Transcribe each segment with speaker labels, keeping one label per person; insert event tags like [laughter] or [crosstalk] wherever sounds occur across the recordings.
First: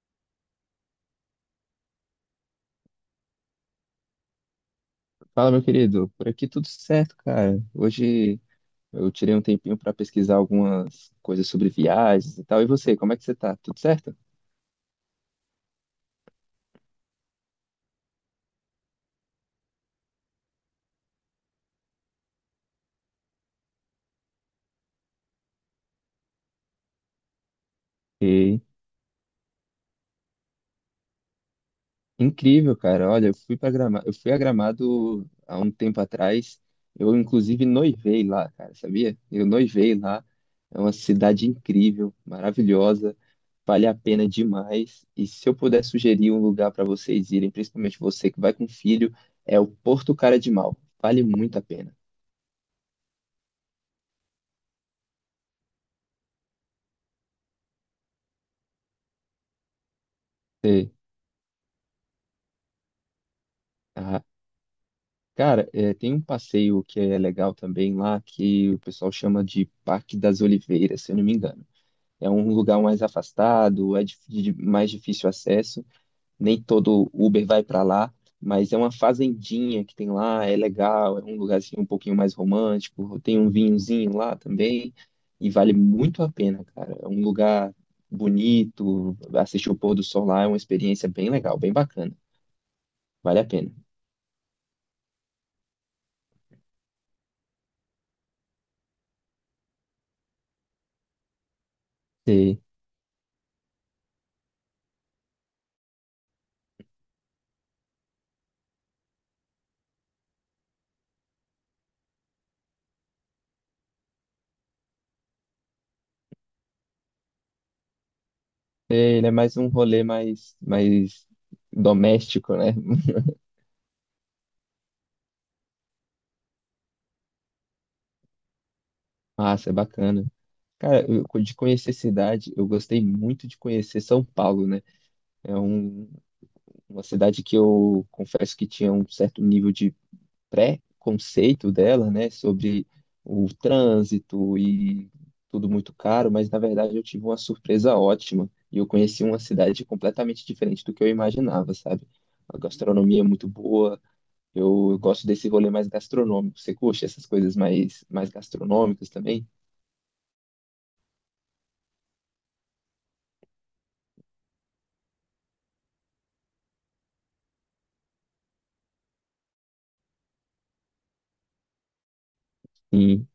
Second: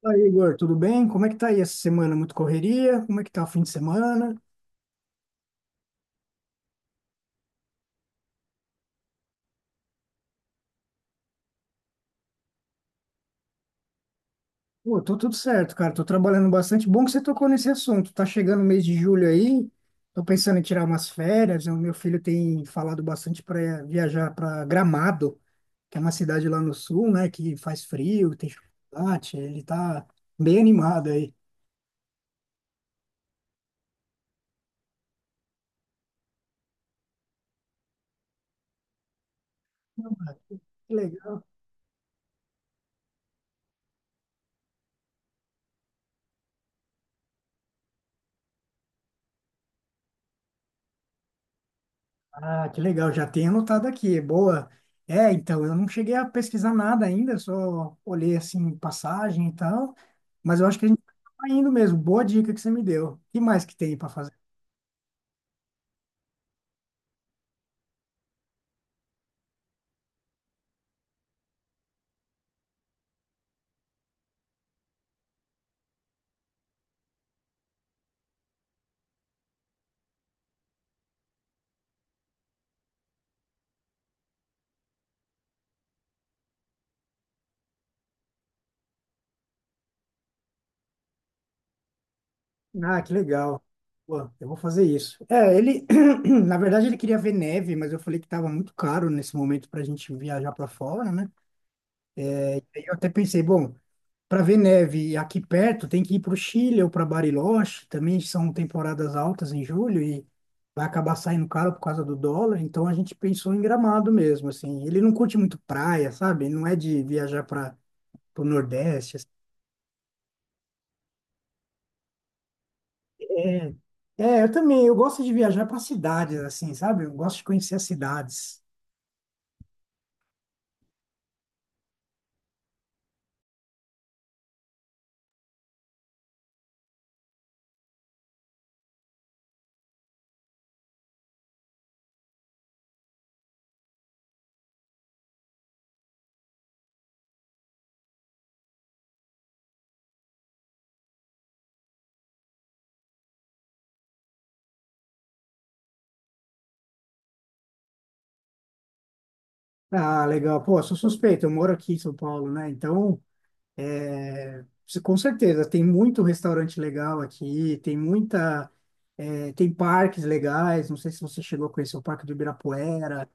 Speaker 1: Fala, Igor, tudo bem? Como é que tá aí essa semana? Muito correria? Como é que tá o fim de semana?
Speaker 2: Fala, meu querido. Por aqui tudo certo, cara. Hoje eu tirei um tempinho para pesquisar algumas coisas sobre viagens e tal. E você, como é que você tá? Tudo certo?
Speaker 1: Pô, tô tudo certo, cara. Tô trabalhando bastante. Bom que você tocou nesse assunto. Tá chegando o mês de julho aí. Tô pensando em tirar umas férias. O meu filho tem falado bastante para viajar para Gramado, que é uma cidade lá no sul, né? Que faz frio, tem
Speaker 2: E
Speaker 1: chocolate. Ele tá bem animado aí.
Speaker 2: incrível, cara. Olha, eu fui a Gramado há um tempo atrás. Eu inclusive noivei lá, cara, sabia? Eu noivei
Speaker 1: Pô,
Speaker 2: lá.
Speaker 1: cara.
Speaker 2: É uma
Speaker 1: Que legal.
Speaker 2: cidade incrível, maravilhosa, vale a pena demais. E se eu puder sugerir um lugar para vocês irem, principalmente você que vai com filho, é o Porto Cara de Mal. Vale muito a pena.
Speaker 1: Ah, que legal, já tenho anotado aqui, boa. É, então, eu não cheguei a pesquisar nada ainda, só olhei, assim, passagem e tal, mas eu acho que a gente tá indo mesmo, boa dica que você me deu. O que mais que tem para
Speaker 2: Ah,
Speaker 1: fazer?
Speaker 2: cara, é, tem um passeio que é legal também lá, que o pessoal chama de Parque das Oliveiras, se eu não me engano. É um lugar mais afastado, é de mais difícil acesso, nem todo Uber vai para lá, mas é uma fazendinha que tem lá, é legal, é um lugar assim, um pouquinho mais romântico, tem um vinhozinho lá também, e vale muito a pena, cara. É um lugar bonito, assistir o pôr do sol lá é uma experiência bem legal, bem bacana,
Speaker 1: Ah, que
Speaker 2: vale a
Speaker 1: legal.
Speaker 2: pena.
Speaker 1: Pô, eu vou fazer isso. É, ele, [clears throat] na verdade, ele queria ver neve, mas eu falei que estava muito caro nesse momento para a gente viajar para fora, né? Eu até pensei, bom, para ver neve aqui perto, tem que ir para o Chile ou para Bariloche, também são temporadas altas em julho e vai acabar saindo caro por causa do dólar, então a gente pensou em Gramado mesmo, assim. Ele não curte muito praia, sabe? Não é de viajar para o
Speaker 2: É,
Speaker 1: Nordeste, assim.
Speaker 2: ele é mais um rolê mais doméstico, né?
Speaker 1: É, é, eu também, eu gosto de viajar para cidades, assim, sabe? Eu gosto de conhecer as cidades.
Speaker 2: Massa, é bacana. Cara, de conhecer cidade, eu gostei muito de conhecer São Paulo, né? É um- uma cidade que eu confesso que tinha um certo nível de pré-conceito dela, né? Sobre o trânsito e tudo muito caro, mas na verdade eu tive uma surpresa ótima e eu conheci uma cidade completamente diferente do que eu imaginava, sabe? A gastronomia é muito boa. Eu gosto desse rolê mais gastronômico. Você curte essas coisas mais gastronômicas também?
Speaker 1: Ah, legal. Pô, eu sou suspeito, eu moro aqui em São Paulo, né? Então, é, com certeza, tem muito restaurante legal aqui, tem muita, é, tem parques legais. Não sei se você chegou a conhecer o Parque do Ibirapuera,
Speaker 2: Sim,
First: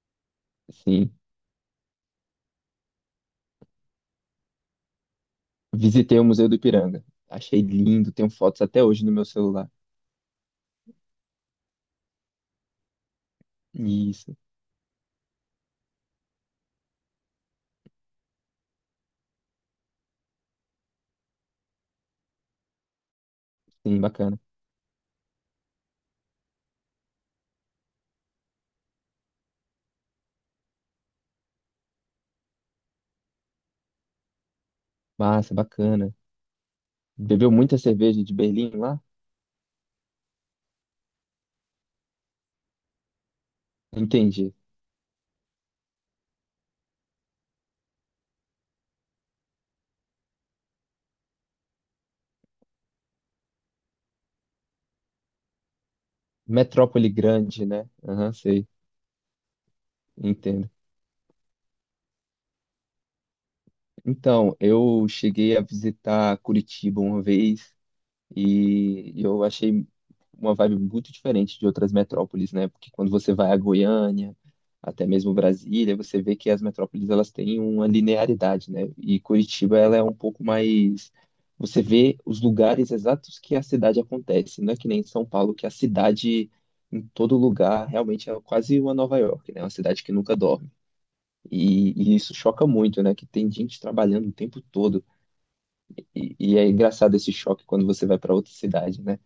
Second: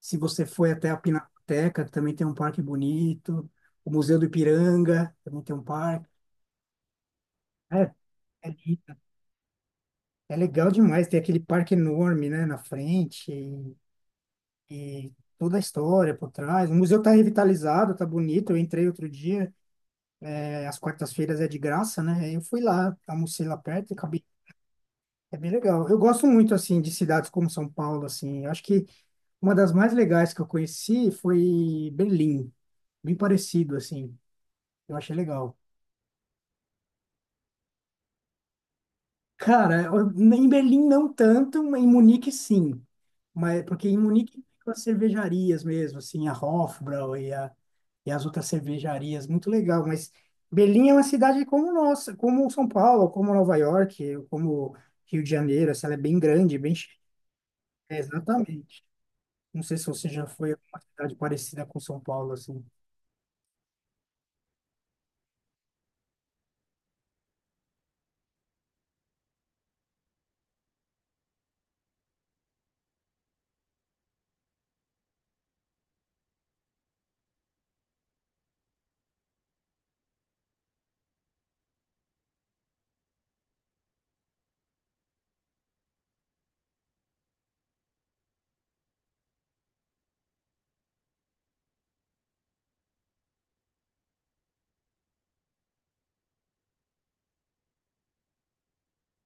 Speaker 1: se você foi até a
Speaker 2: sim.
Speaker 1: Pinacoteca, que também tem um parque bonito, o Museu do Ipiranga também tem um parque.
Speaker 2: Visitei o Museu do Ipiranga. Achei
Speaker 1: É,
Speaker 2: lindo, tenho
Speaker 1: é,
Speaker 2: fotos até
Speaker 1: lindo,
Speaker 2: hoje no meu celular.
Speaker 1: é legal demais, tem aquele parque enorme, né, na frente, e
Speaker 2: Isso,
Speaker 1: toda a história por trás. O museu está revitalizado, está bonito. Eu entrei outro dia, é, às quartas-feiras é de graça, né? Aí eu fui lá, almocei lá perto e
Speaker 2: sim,
Speaker 1: acabei.
Speaker 2: bacana.
Speaker 1: É bem legal. Eu gosto muito, assim, de cidades como São Paulo, assim. Eu acho que uma das mais legais que eu conheci foi Berlim. Bem parecido, assim. Eu achei
Speaker 2: Massa,
Speaker 1: legal.
Speaker 2: bacana. Bebeu muita cerveja de Berlim lá?
Speaker 1: Cara, em Berlim não tanto, mas em Munique sim. Mas, porque em Munique
Speaker 2: Entendi.
Speaker 1: ficam as cervejarias mesmo, assim, a Hofbrau e, a, e as outras cervejarias. Muito legal, mas Berlim é uma cidade como nossa, como São Paulo, como Nova York, como Rio de Janeiro, assim, ela é bem grande, bem.
Speaker 2: Metrópole grande, né?
Speaker 1: É,
Speaker 2: Aham, sei,
Speaker 1: exatamente. Não sei se você já foi a
Speaker 2: entendo.
Speaker 1: uma cidade parecida com São Paulo, assim.
Speaker 2: Então, eu cheguei a visitar Curitiba uma vez. E eu achei uma vibe muito diferente de outras metrópoles, né? Porque quando você vai a Goiânia, até mesmo Brasília, você vê que as metrópoles elas têm uma linearidade, né? E Curitiba ela é um pouco mais, você vê os lugares exatos que a cidade acontece, não é que nem em São Paulo que a cidade em todo lugar realmente é quase uma Nova York, né? É uma cidade que nunca dorme. E isso choca muito, né? Que tem gente trabalhando o tempo todo. E é engraçado esse choque quando você vai para outra cidade, né?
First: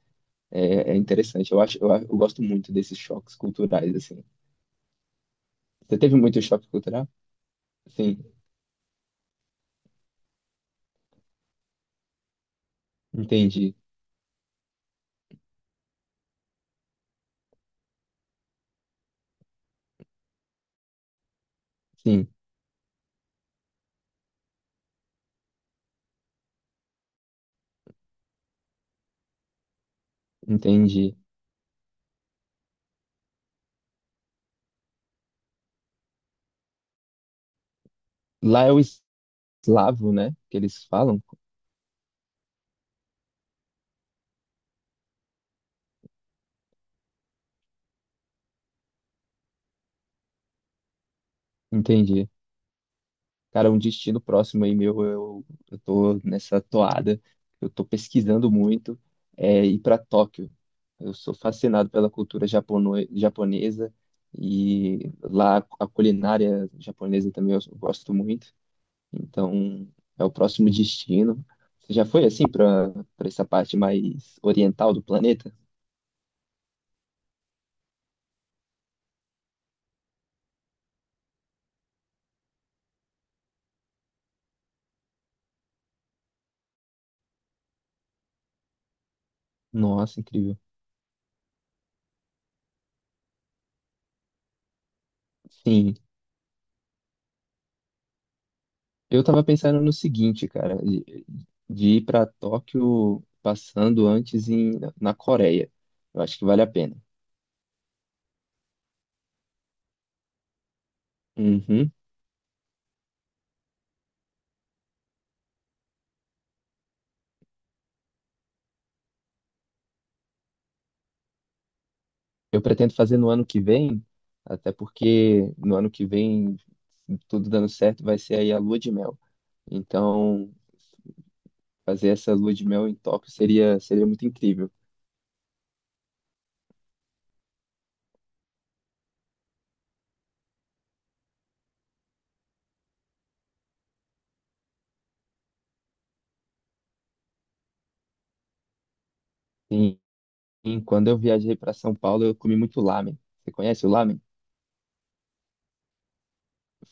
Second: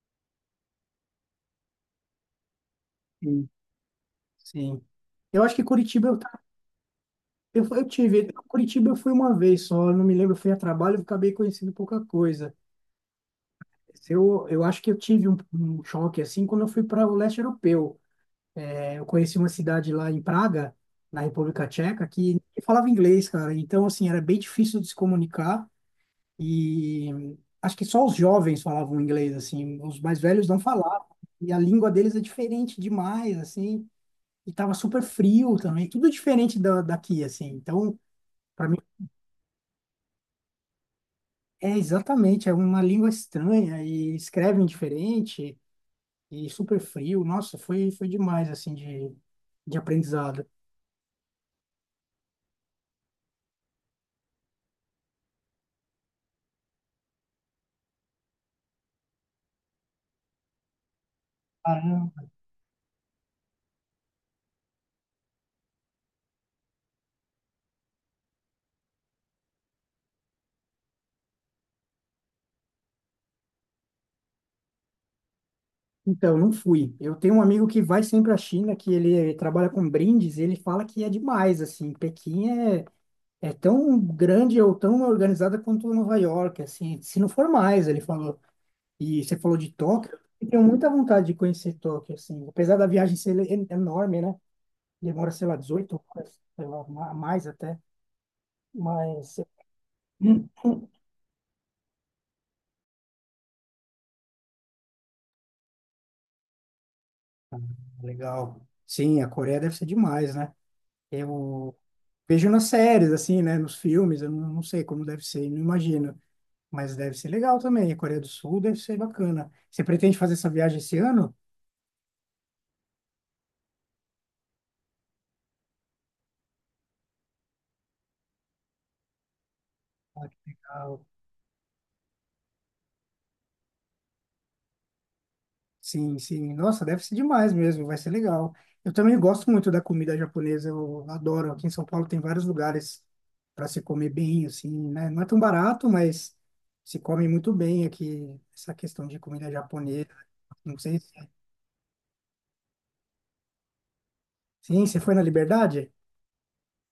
Speaker 2: É, é interessante. Eu acho, eu gosto muito desses choques
Speaker 1: Sim.
Speaker 2: culturais, assim.
Speaker 1: Sim. Eu acho que
Speaker 2: Você
Speaker 1: Curitiba
Speaker 2: teve muito choque cultural?
Speaker 1: eu
Speaker 2: Sim,
Speaker 1: tive. Curitiba eu fui uma vez só, eu não me lembro, eu fui a trabalho, eu acabei conhecendo pouca coisa.
Speaker 2: entendi.
Speaker 1: Eu acho que eu tive um choque assim quando eu fui para o leste europeu. É, eu conheci uma cidade lá em Praga, na República Tcheca, que
Speaker 2: Sim,
Speaker 1: ninguém falava inglês, cara. Então, assim, era bem difícil de se comunicar. E acho que só os jovens falavam inglês, assim, os mais velhos não falavam.
Speaker 2: entendi.
Speaker 1: E a língua deles é diferente demais, assim, e tava super frio também, tudo diferente da, daqui, assim. Então,
Speaker 2: Lá
Speaker 1: para
Speaker 2: é
Speaker 1: mim,
Speaker 2: o eslavo, né? Que eles falam.
Speaker 1: é exatamente, é uma língua estranha e escrevem diferente e super frio. Nossa, foi, foi demais, assim, de aprendizado.
Speaker 2: Entendi. Cara, um destino próximo aí meu, eu tô nessa toada. Eu tô pesquisando muito. É ir para Tóquio. Eu sou fascinado pela
Speaker 1: Caramba.
Speaker 2: cultura japono japonesa e lá a culinária japonesa também eu gosto muito. Então, é o próximo destino. Você já foi assim para essa parte mais oriental do planeta?
Speaker 1: Então, não fui. Eu tenho um amigo que vai sempre à China, que ele trabalha com brindes, e ele fala que é demais, assim, Pequim é tão grande ou tão organizada quanto Nova York, assim, se não for mais, ele falou. E você falou de Tóquio,
Speaker 2: Nossa,
Speaker 1: eu
Speaker 2: incrível.
Speaker 1: tenho muita vontade de conhecer Tóquio, assim, apesar da viagem ser enorme, né? Demora, sei lá,
Speaker 2: Sim,
Speaker 1: 18 horas, sei lá, mais até,
Speaker 2: eu
Speaker 1: mas
Speaker 2: tava pensando no
Speaker 1: hum.
Speaker 2: seguinte, cara,
Speaker 1: [clears throat]
Speaker 2: de ir para Tóquio passando antes na Coreia. Eu acho que vale a pena.
Speaker 1: Legal. Sim, a Coreia deve ser demais, né? Eu
Speaker 2: Uhum.
Speaker 1: vejo nas séries, assim, né? Nos filmes, eu não, não sei como deve ser, não imagino. Mas deve ser legal também. A Coreia do Sul deve ser bacana. Você pretende fazer essa viagem esse ano?
Speaker 2: Eu pretendo fazer no ano que vem, até porque no ano que vem, tudo dando certo, vai ser aí a lua de mel.
Speaker 1: Ah, que
Speaker 2: Então,
Speaker 1: legal.
Speaker 2: fazer essa lua de mel em Tóquio seria muito incrível.
Speaker 1: Sim, sim. Nossa, deve ser demais mesmo, vai ser legal. Eu também gosto muito da comida japonesa, eu adoro. Aqui em São Paulo tem vários lugares para se comer bem, assim, né? Não é tão barato, mas se come muito bem aqui, essa questão de comida japonesa. Não
Speaker 2: Sim,
Speaker 1: sei
Speaker 2: quando
Speaker 1: se...
Speaker 2: eu viajei para São Paulo, eu comi muito lamen. Você conhece o lamen?
Speaker 1: Sim, você foi na Liberdade?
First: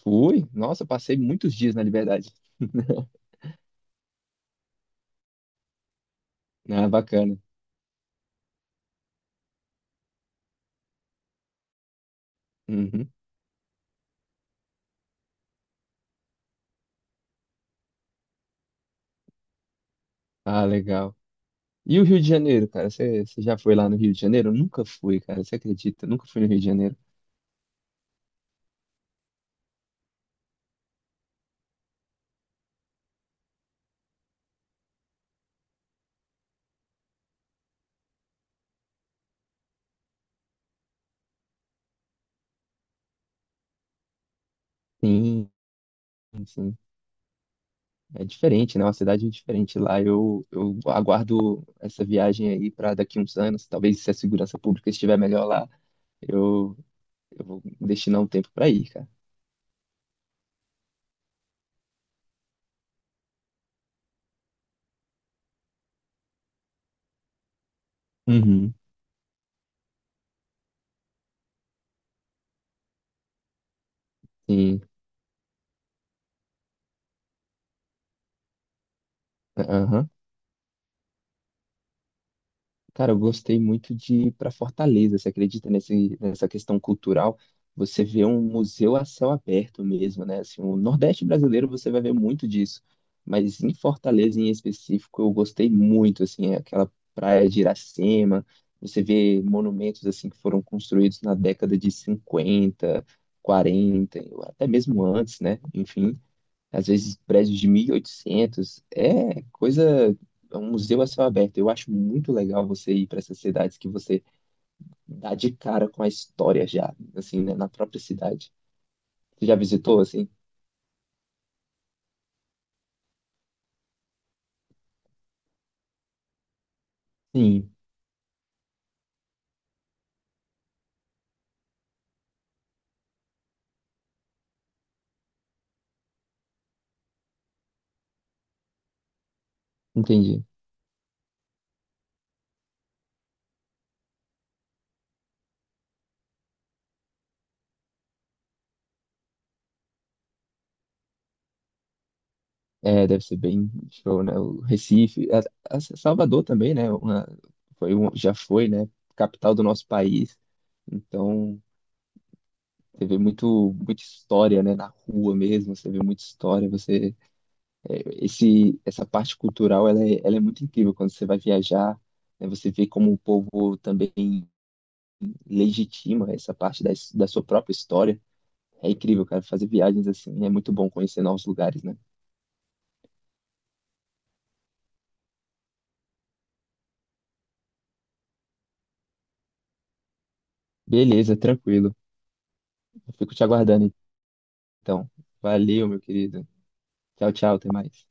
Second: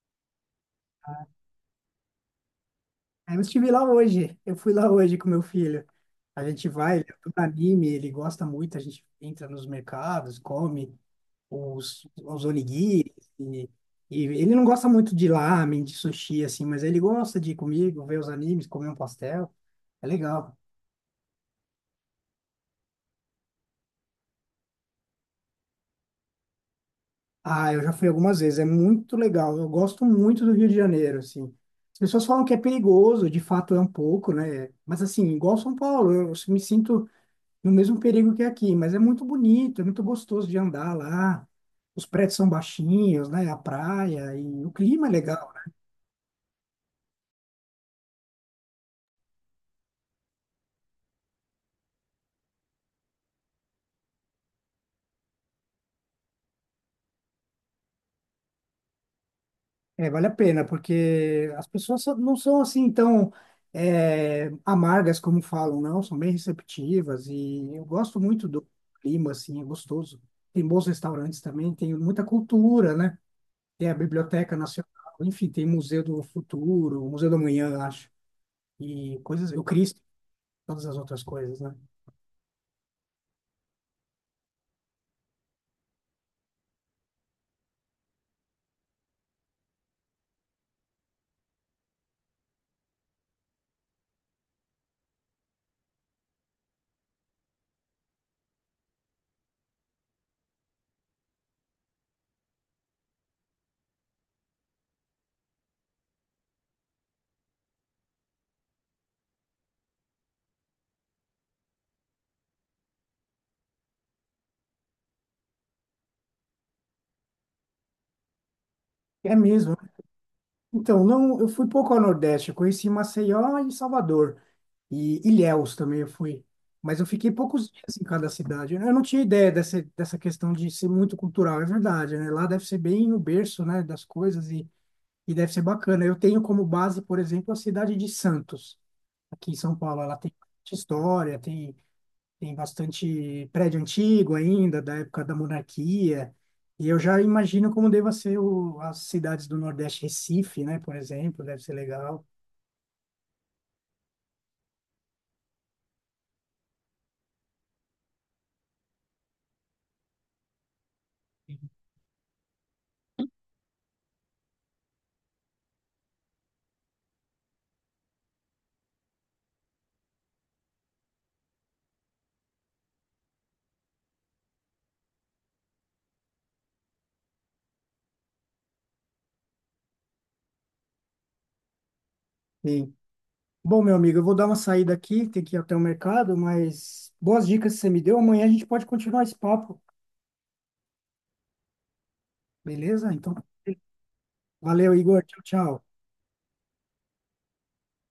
Speaker 2: Fui. Nossa, eu passei muitos dias na Liberdade. [laughs]
Speaker 1: Eu estive lá hoje, eu fui lá hoje com meu filho. A gente
Speaker 2: Ah,
Speaker 1: vai, ele é todo
Speaker 2: bacana.
Speaker 1: anime, ele gosta muito, a gente entra nos mercados, come os
Speaker 2: Uhum.
Speaker 1: onigiri. E, e ele não gosta muito de ramen, de sushi, assim, mas ele gosta de ir comigo, ver os animes, comer um pastel. É legal.
Speaker 2: Ah, legal. E o Rio de Janeiro, cara? Você já foi lá no Rio de Janeiro? Eu nunca fui, cara. Você acredita? Eu nunca fui no Rio de Janeiro.
Speaker 1: Ah, eu já fui algumas vezes, é muito legal. Eu gosto muito do Rio de Janeiro, assim. As pessoas falam que é perigoso, de fato é um pouco, né? Mas assim, igual São Paulo, eu me sinto no mesmo perigo que aqui, mas é muito bonito, é muito gostoso de andar lá. Os prédios são baixinhos, né? A praia e o clima é
Speaker 2: Sim,
Speaker 1: legal.
Speaker 2: sim. É diferente, né? Uma cidade diferente lá. Eu, aguardo essa viagem aí para daqui uns anos. Talvez se a segurança pública estiver melhor lá, eu, eu vou destinar um tempo para ir, cara.
Speaker 1: É, vale a pena, porque as pessoas não são assim tão, é, amargas como falam, não, são bem receptivas e eu gosto muito do
Speaker 2: Uhum.
Speaker 1: clima, assim, é gostoso. Tem bons restaurantes também, tem muita cultura, né? Tem a Biblioteca
Speaker 2: Sim.
Speaker 1: Nacional, enfim, tem Museu do Futuro, Museu do Amanhã, acho, e coisas, o Cristo,
Speaker 2: Aham.
Speaker 1: todas as outras coisas, né?
Speaker 2: Cara, eu gostei muito de ir para Fortaleza. Você acredita nessa questão cultural? Você vê um museu a céu aberto mesmo, né? Assim, o Nordeste brasileiro você vai ver muito disso. Mas em Fortaleza, em específico, eu gostei muito, assim, é aquela praia de Iracema. Você vê monumentos, assim, que foram construídos na década de 50, 40, ou até mesmo antes, né? Enfim, às vezes prédios de 1800. É coisa, é um museu a céu aberto. Eu acho muito legal você ir para essas cidades que você dá de cara com a história já, assim, né, na própria cidade.
Speaker 1: É
Speaker 2: Você já
Speaker 1: mesmo.
Speaker 2: visitou, assim?
Speaker 1: Então, não, eu fui pouco ao Nordeste, eu conheci Maceió e Salvador, e Ilhéus também eu fui, mas eu fiquei poucos
Speaker 2: Sim,
Speaker 1: dias em cada cidade. Eu não tinha ideia dessa, dessa questão de ser muito cultural, é verdade, né? Lá deve ser bem o berço, né, das coisas e deve ser bacana. Eu tenho como base, por exemplo, a cidade de Santos, aqui em São Paulo. Ela tem
Speaker 2: entendi.
Speaker 1: bastante história, tem bastante prédio antigo ainda, da época da monarquia. E eu já imagino como deva ser o, as cidades do Nordeste, Recife, né, por exemplo, deve ser legal.
Speaker 2: É, deve ser bem show, né? O Recife, a Salvador também, né? Uma, foi um, já foi, né? Capital do nosso país. Então, você vê muito, muita história, né? Na rua mesmo, você vê muita história, essa parte cultural, ela é muito incrível quando você vai viajar, né, você vê como o povo também legitima essa parte da, da sua própria história. É incrível, cara, fazer viagens assim, é muito bom conhecer novos lugares, né?
Speaker 1: Sim. Bom, meu amigo, eu vou dar uma saída aqui, tem que ir até o mercado, mas boas dicas que você me deu. Amanhã a gente pode continuar esse papo,
Speaker 2: Beleza, tranquilo.
Speaker 1: beleza?
Speaker 2: Eu
Speaker 1: Então,
Speaker 2: fico te aguardando,
Speaker 1: valeu,
Speaker 2: então.
Speaker 1: Igor. Tchau, tchau.
Speaker 2: Valeu, meu querido. Tchau, tchau, até mais.